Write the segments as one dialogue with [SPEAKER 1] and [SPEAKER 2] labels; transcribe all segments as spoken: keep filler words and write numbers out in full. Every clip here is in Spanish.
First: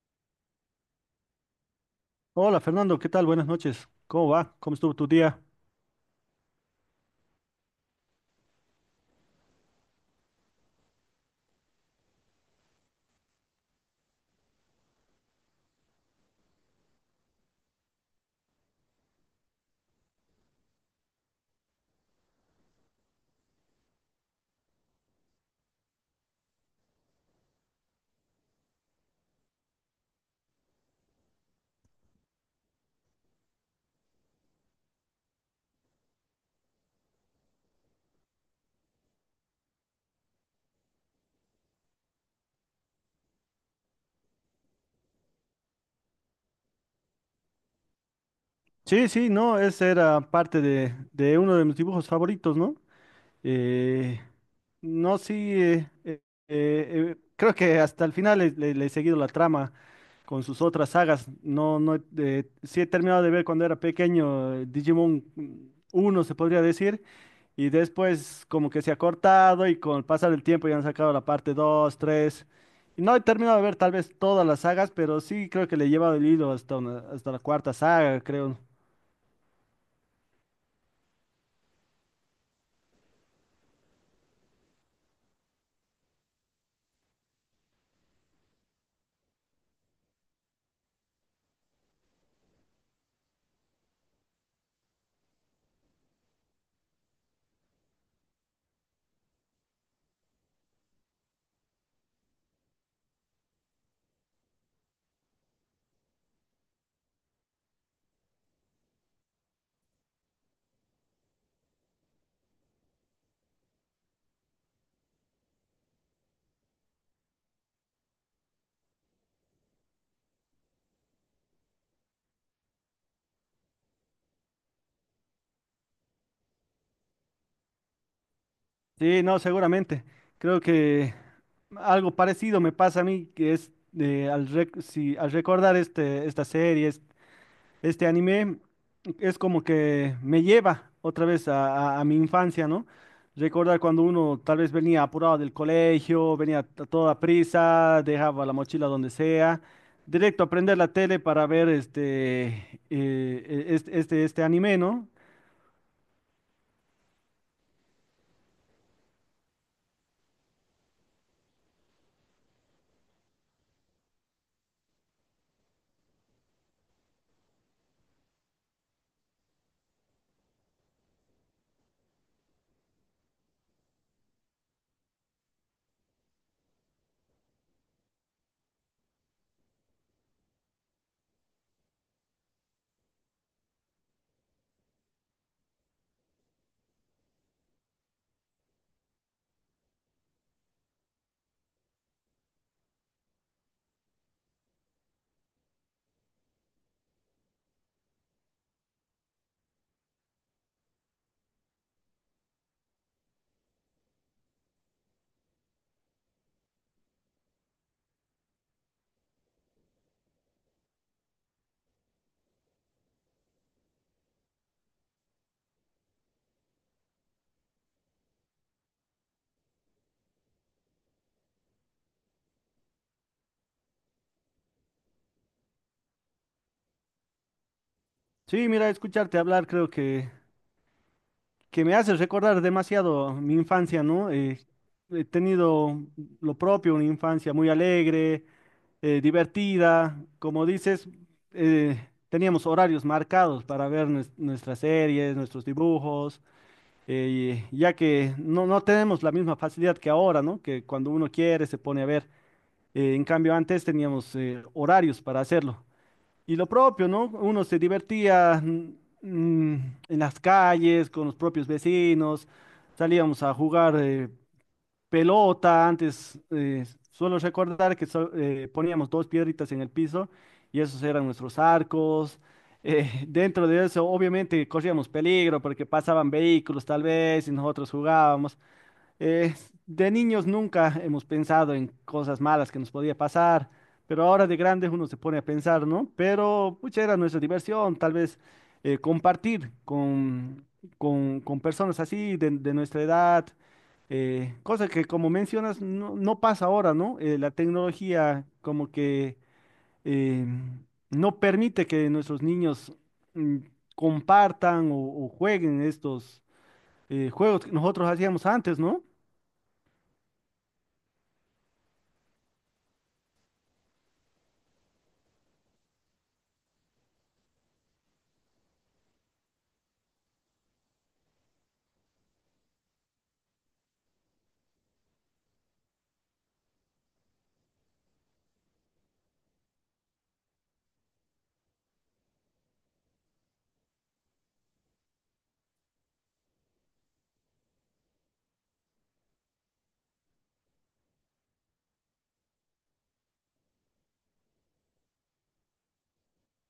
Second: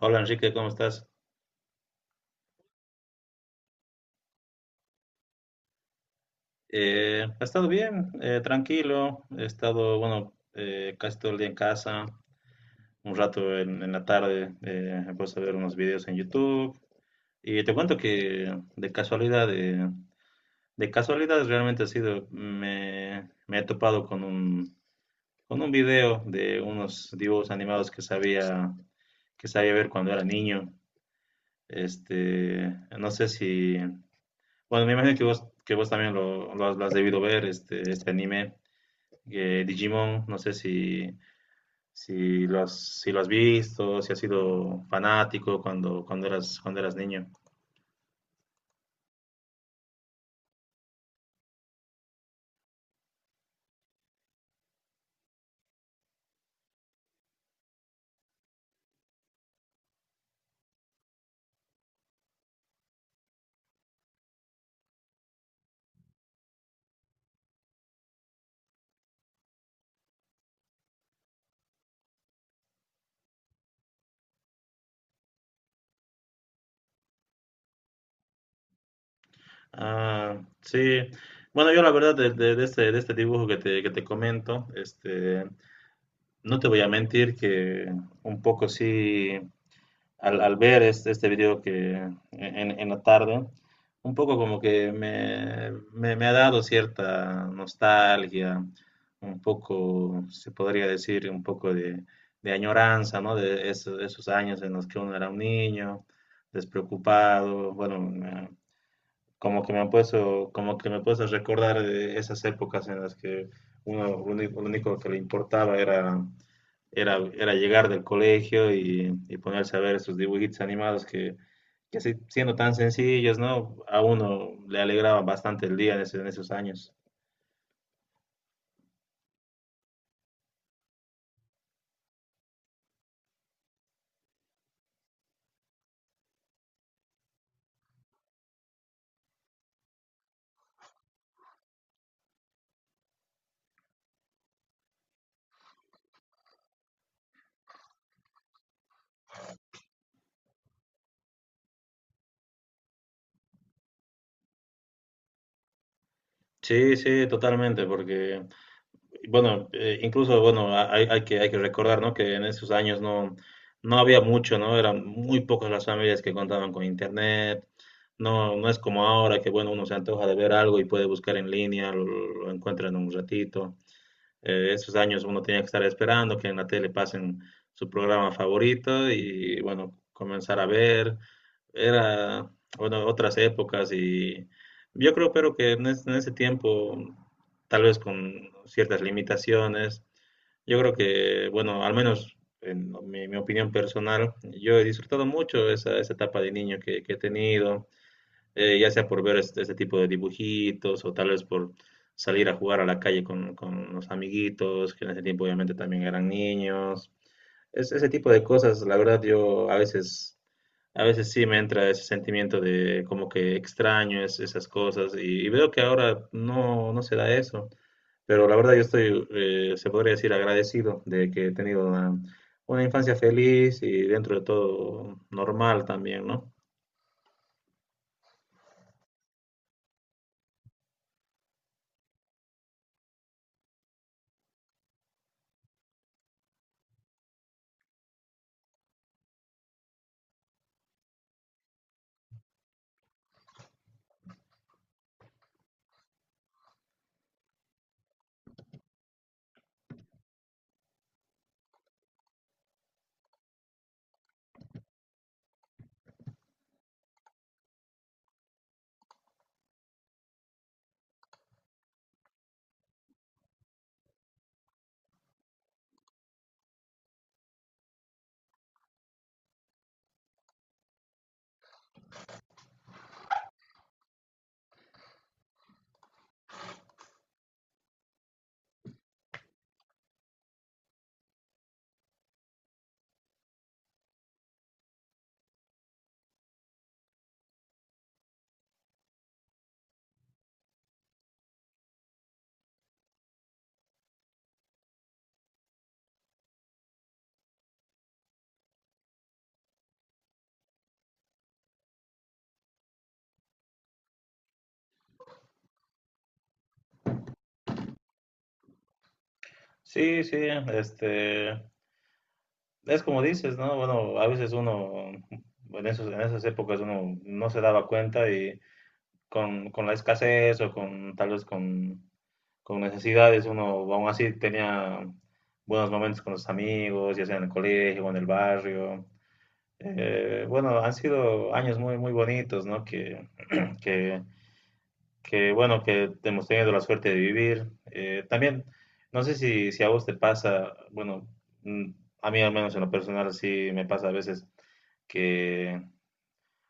[SPEAKER 1] Hola Enrique, ¿cómo estás?
[SPEAKER 2] Hola Fernando, ¿qué tal? Buenas noches. ¿Cómo va? ¿Cómo estuvo tu día?
[SPEAKER 1] Eh, he estado bien, eh, tranquilo, he estado, bueno, eh, casi todo el día en casa, un rato en, en la tarde, eh, he puesto a ver unos videos en YouTube y te cuento que de casualidad, eh, de casualidad realmente ha sido, me, me he topado con un, con un video de unos dibujos animados que sabía, que sabía ver cuando era niño. Este, no sé si, bueno, me imagino que vos, que vos también lo, lo has, lo has debido ver, este, este anime, eh, Digimon, no sé si, si lo has, si lo has visto, si has sido fanático cuando, cuando eras, cuando eras niño.
[SPEAKER 2] Sí, sí, no, ese era parte de, de uno de mis dibujos favoritos, ¿no? Eh, no, sí, eh, eh, eh, creo que hasta el final le, le- le he seguido la trama con sus otras sagas. No, no, eh, sí he terminado de ver cuando era pequeño eh, Digimon uno se podría decir, y después como que se ha cortado y con el pasar del tiempo ya han sacado la parte dos tres. Y no he terminado de ver tal vez todas las sagas, pero sí creo que le he llevado el hilo hasta, una- hasta la cuarta saga, creo.
[SPEAKER 1] Ah, sí. Bueno, yo la verdad de, de- de este, de este dibujo que te, que te comento, este, no te voy a mentir que un poco sí, al, al ver este, este video que en, en la tarde, un poco como que me, me, me ha dado cierta nostalgia, un poco, se podría decir, un poco de, de añoranza, ¿no? De esos, esos años en los que uno era un niño, despreocupado, bueno, como que me ha puesto, como que me puedes recordar eh, esas épocas en las que uno lo único, lo único que le importaba era, era, era llegar del colegio y, y ponerse a ver esos dibujitos animados que, que así, siendo tan sencillos, ¿no? A uno le alegraba bastante el día en, ese- en esos años.
[SPEAKER 2] Sí, no, seguramente. Creo que... Algo parecido me pasa a mí, que es eh, al, rec- si, al recordar este, esta serie, es- este anime, es como que me lleva otra vez a, a- a mi infancia, ¿no? Recordar cuando uno tal vez venía apurado del colegio, venía a toda prisa, dejaba la mochila donde sea, directo a prender la tele para ver este, eh, e- este, este, este anime, ¿no?
[SPEAKER 1] Sí, sí, totalmente, porque bueno, eh, incluso, bueno, a- hay, hay que, hay que recordar, ¿no? Que en esos años no, no había mucho, ¿no? Eran muy pocas las familias que contaban con internet. No, no es como ahora que, bueno, uno se antoja de ver algo y puede buscar en línea, lo, lo encuentra en un ratito. Eh, esos años uno tenía que estar esperando que en la tele pasen su programa favorito y, bueno, comenzar a ver era, bueno, otras épocas y yo creo, pero que en, es- en ese tiempo, tal vez con ciertas limitaciones, yo creo que, bueno, al menos en mi, mi opinión personal, yo he disfrutado mucho esa, esa etapa de niño que, que he tenido, eh, ya sea por ver este, este tipo de dibujitos o tal vez por salir a jugar a la calle con, con los amiguitos, que en ese tiempo obviamente también eran niños. Es, ese tipo de cosas, la verdad, yo a veces, a veces sí me entra ese sentimiento de como que extraño es- esas cosas y, y veo que ahora no, no se da eso. Pero la verdad yo estoy, eh, se podría decir, agradecido de que he tenido una, una infancia feliz y dentro de todo normal también, ¿no?
[SPEAKER 2] Sí, mira, escucharte hablar creo que que me hace recordar demasiado mi infancia, ¿no? Eh, he tenido lo propio, una infancia muy alegre, eh, divertida. Como dices, eh, teníamos horarios marcados para ver nues- nuestras series, nuestros dibujos, eh, y- ya que no, no tenemos la misma facilidad que ahora, ¿no? Que cuando uno quiere se pone a ver. Eh, en cambio, antes teníamos eh, horarios para hacerlo. Y lo propio, ¿no? Uno se divertía mm, mm, en las calles con los propios vecinos, salíamos a jugar eh, pelota, antes eh, suelo recordar que so- eh, poníamos dos piedritas en el piso y esos eran nuestros arcos. Eh, dentro de eso, obviamente, corríamos peligro porque pasaban vehículos tal vez y nosotros jugábamos. Eh, de niños nunca hemos pensado en cosas malas que nos podía pasar, pero ahora de grandes uno se pone a pensar, ¿no? Pero pucha, era nuestra diversión, tal vez eh, compartir con, con, con personas así de, de nuestra edad, eh, cosa que como mencionas no, no pasa ahora, ¿no? Eh, la tecnología como que eh, no permite que nuestros niños mm, compartan o, o jueguen estos eh, juegos que nosotros hacíamos antes, ¿no?
[SPEAKER 1] Sí, sí, este, es como dices, ¿no? Bueno, a veces uno, en esos, en esas épocas uno no se daba cuenta y con, con la escasez o con tal vez con, con necesidades, uno aún así tenía buenos momentos con los amigos, ya sea en el colegio o en el barrio. Eh, bueno, han sido años muy, muy bonitos, ¿no? Que, que, que, bueno, que hemos tenido la suerte de vivir. Eh, también, no sé si, si a vos te pasa, bueno, mm, a mí al menos en lo personal sí me pasa a veces que,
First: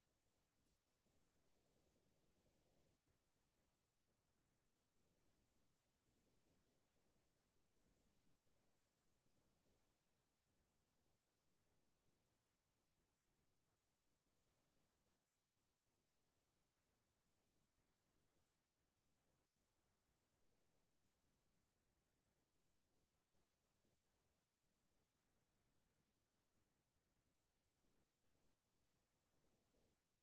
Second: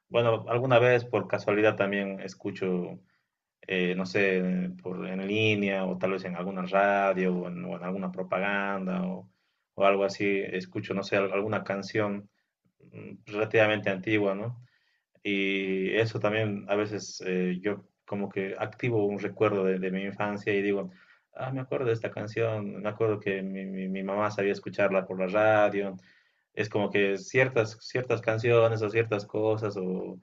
[SPEAKER 1] bueno, alguna vez por casualidad también escucho eh, no sé, por, en línea o tal vez en alguna radio o en, o en alguna propaganda o, o algo así, escucho, no sé, al- alguna canción mm, relativamente antigua, ¿no? Y eso también a veces eh, yo como que activo un recuerdo de, de mi infancia y digo, ah, me acuerdo de esta canción, me acuerdo que mi, mi- mi mamá sabía escucharla por la radio. Es como que ciertas, ciertas canciones o ciertas cosas o,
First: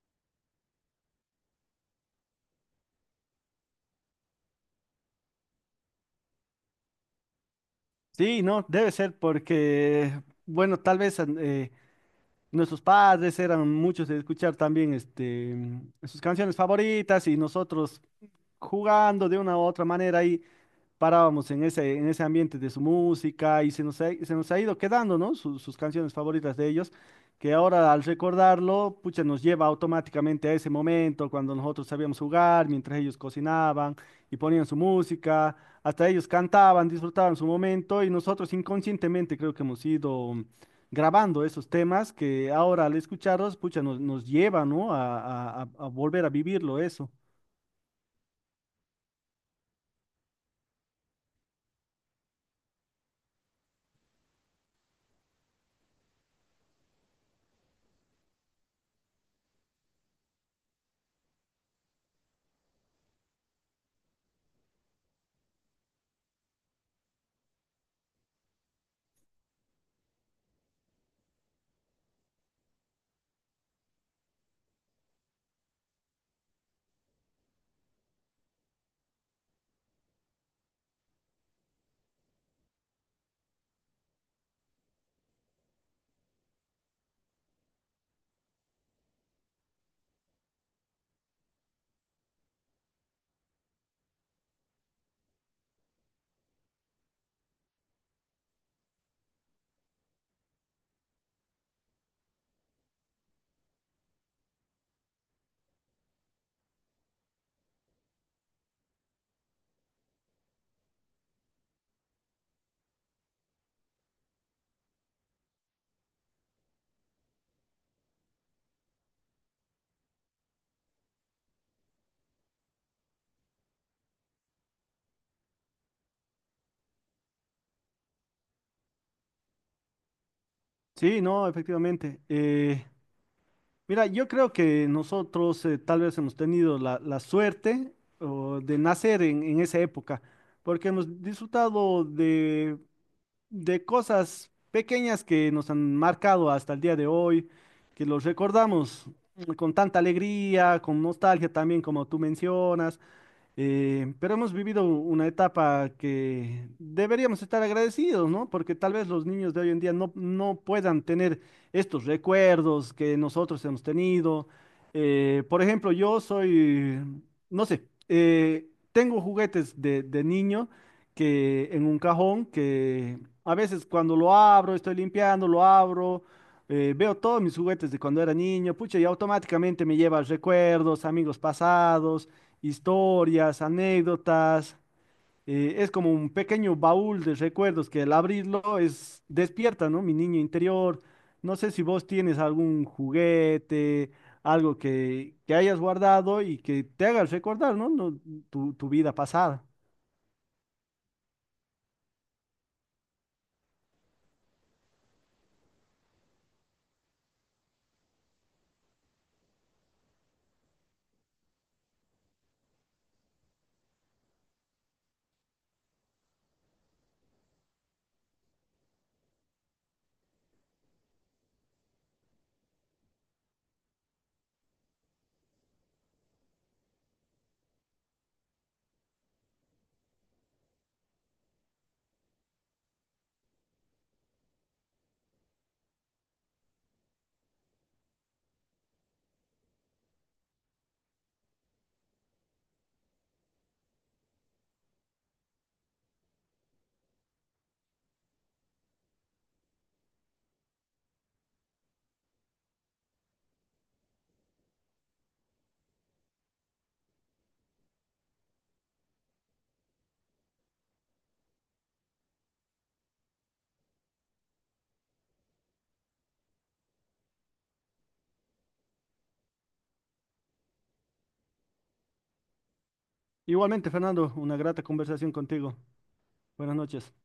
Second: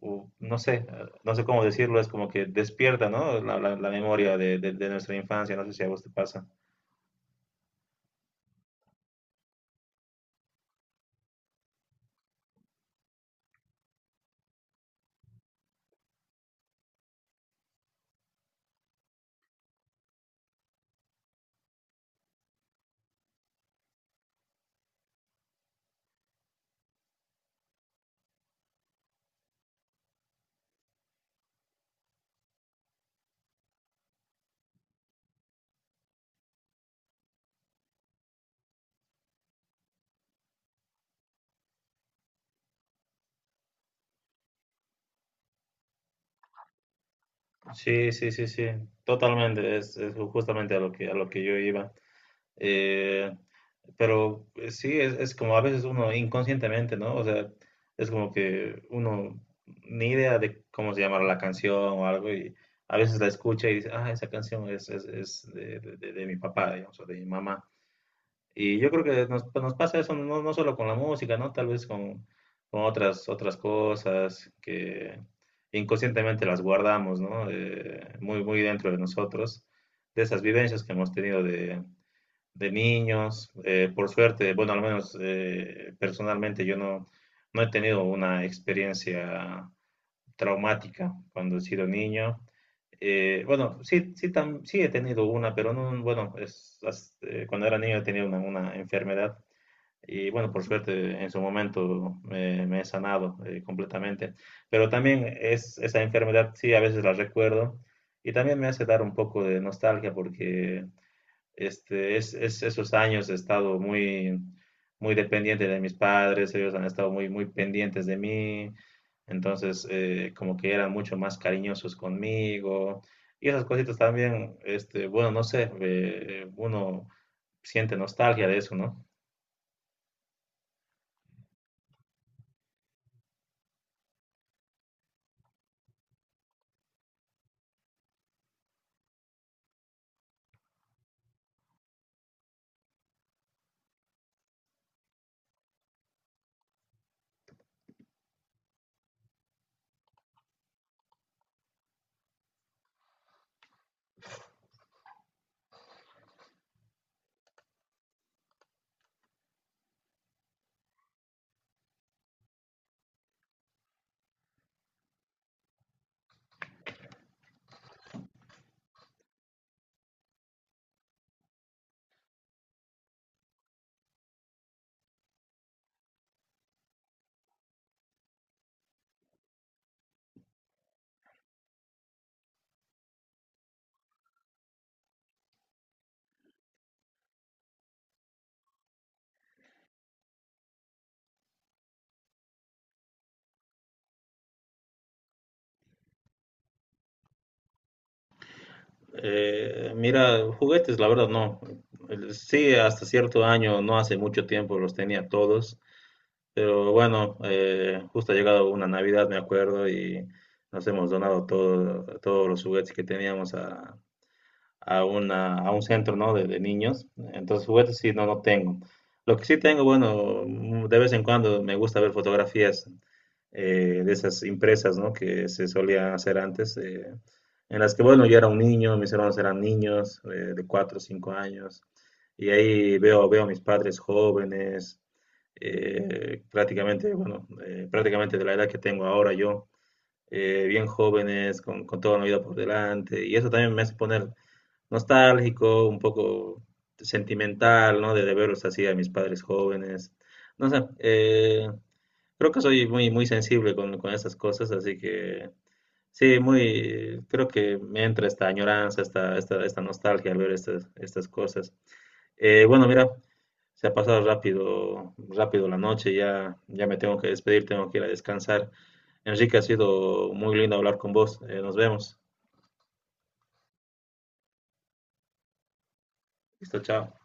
[SPEAKER 1] u- no sé, no sé cómo decirlo, es como que despierta, ¿no? La, la- la memoria de, de- de nuestra infancia, no sé si a vos te pasa.
[SPEAKER 2] Sí, no, debe ser porque, bueno, tal vez eh, nuestros padres eran muchos de escuchar también este, sus canciones favoritas y nosotros jugando de una u otra manera ahí parábamos en ese, en ese ambiente de su música y se nos ha, se nos ha ido quedando, ¿no? Sus, sus canciones favoritas de ellos, que ahora al recordarlo, pucha, nos lleva automáticamente a ese momento cuando nosotros sabíamos jugar, mientras ellos cocinaban y ponían su música, hasta ellos cantaban, disfrutaban su momento y nosotros inconscientemente creo que hemos ido grabando esos temas que ahora al escucharlos, pucha, nos, nos lleva, ¿no? A, a- a- a volver a vivirlo eso.
[SPEAKER 1] Sí, sí, sí, sí, totalmente, es, es justamente a lo que, a lo que yo iba. Eh, pero eh, sí, es, es como a veces uno inconscientemente, ¿no? O sea, es como que uno ni idea de cómo se llama la canción o algo y a veces la escucha y dice, ah, esa canción es, es, es de, de- de- de mi papá, digamos, o de mi mamá. Y yo creo que nos, pues, nos pasa eso no, no solo con la música, ¿no? Tal vez con, con otras, otras cosas que inconscientemente las guardamos, ¿no? Eh, muy, muy dentro de nosotros, de esas vivencias que hemos tenido de, de niños. Eh, por suerte, bueno, al menos eh, personalmente yo no, no he tenido una experiencia traumática cuando he sido niño. Eh, bueno, sí, sí, tam- sí he tenido una, pero no, bueno, es, as- eh, cuando era niño tenía una, una enfermedad y bueno, por suerte en su momento me, me he sanado eh, completamente. Pero también es, esa enfermedad, sí, a veces la recuerdo. Y también me hace dar un poco de nostalgia porque este, es, es- esos años he estado muy, muy dependiente de mis padres, ellos han estado muy, muy pendientes de mí. Entonces, eh, como que eran mucho más cariñosos conmigo. Y esas cositas también, este, bueno, no sé, eh, uno siente nostalgia de eso, ¿no?
[SPEAKER 2] Sí, no, efectivamente. Eh, Mira, yo creo que nosotros eh, tal vez hemos tenido la, la suerte o, de nacer en, en esa época, porque hemos disfrutado de, de cosas pequeñas que nos han marcado hasta el día de hoy, que los recordamos mm, con tanta alegría, con nostalgia también, como tú mencionas. Eh, pero hemos vivido una etapa que deberíamos estar agradecidos, ¿no? Porque tal vez los niños de hoy en día no, no puedan tener estos recuerdos que nosotros hemos tenido. Eh, por ejemplo, yo soy, no sé, eh, tengo juguetes de, de niño que en un cajón que a veces cuando lo abro, estoy limpiando, lo abro. Eh, veo todos mis juguetes de cuando era niño, pucha, y automáticamente me lleva a recuerdos, amigos pasados, historias, anécdotas. Eh, es como un pequeño baúl de recuerdos que al abrirlo es despierta, ¿no? Mi niño interior. No sé si vos tienes algún juguete, algo que, que hayas guardado y que te haga recordar, ¿no? No, tu, tu vida pasada.
[SPEAKER 1] Eh, mira, juguetes, la verdad no. El- Sí, hasta cierto año, no hace mucho tiempo los tenía todos, pero bueno, eh, justo ha llegado una Navidad, me acuerdo, y nos hemos donado todo- todos los juguetes que teníamos a, a, una, a un centro, ¿no? de, de niños. Entonces, juguetes sí, no, no tengo. Lo que sí tengo, bueno, mm, de vez en cuando me gusta ver fotografías eh, de esas impresas, ¿no? Que se solían hacer antes, eh, en las que, bueno, yo era un niño, mis hermanos eran niños eh, de cuatro o cinco años, y ahí veo, veo a mis padres jóvenes, eh, prácticamente, bueno, eh, prácticamente de la edad que tengo ahora yo, eh, bien jóvenes, con, con toda la vida por delante, y eso también me hace poner nostálgico, un poco sentimental, ¿no? De, de verlos así a mis padres jóvenes. No sé, eh, creo que soy muy, muy sensible con, con esas cosas, así que sí, muy, creo que me entra esta añoranza, esta, esta, esta nostalgia al ver estas, estas cosas. Eh, bueno, mira, se ha pasado rápido, rápido la noche, ya, ya me tengo que despedir, tengo que ir a descansar. Enrique, ha sido muy lindo hablar con vos. Eh, nos vemos.
[SPEAKER 2] Igualmente, Fernando, una grata conversación contigo. Buenas
[SPEAKER 1] Listo,
[SPEAKER 2] noches.
[SPEAKER 1] chao.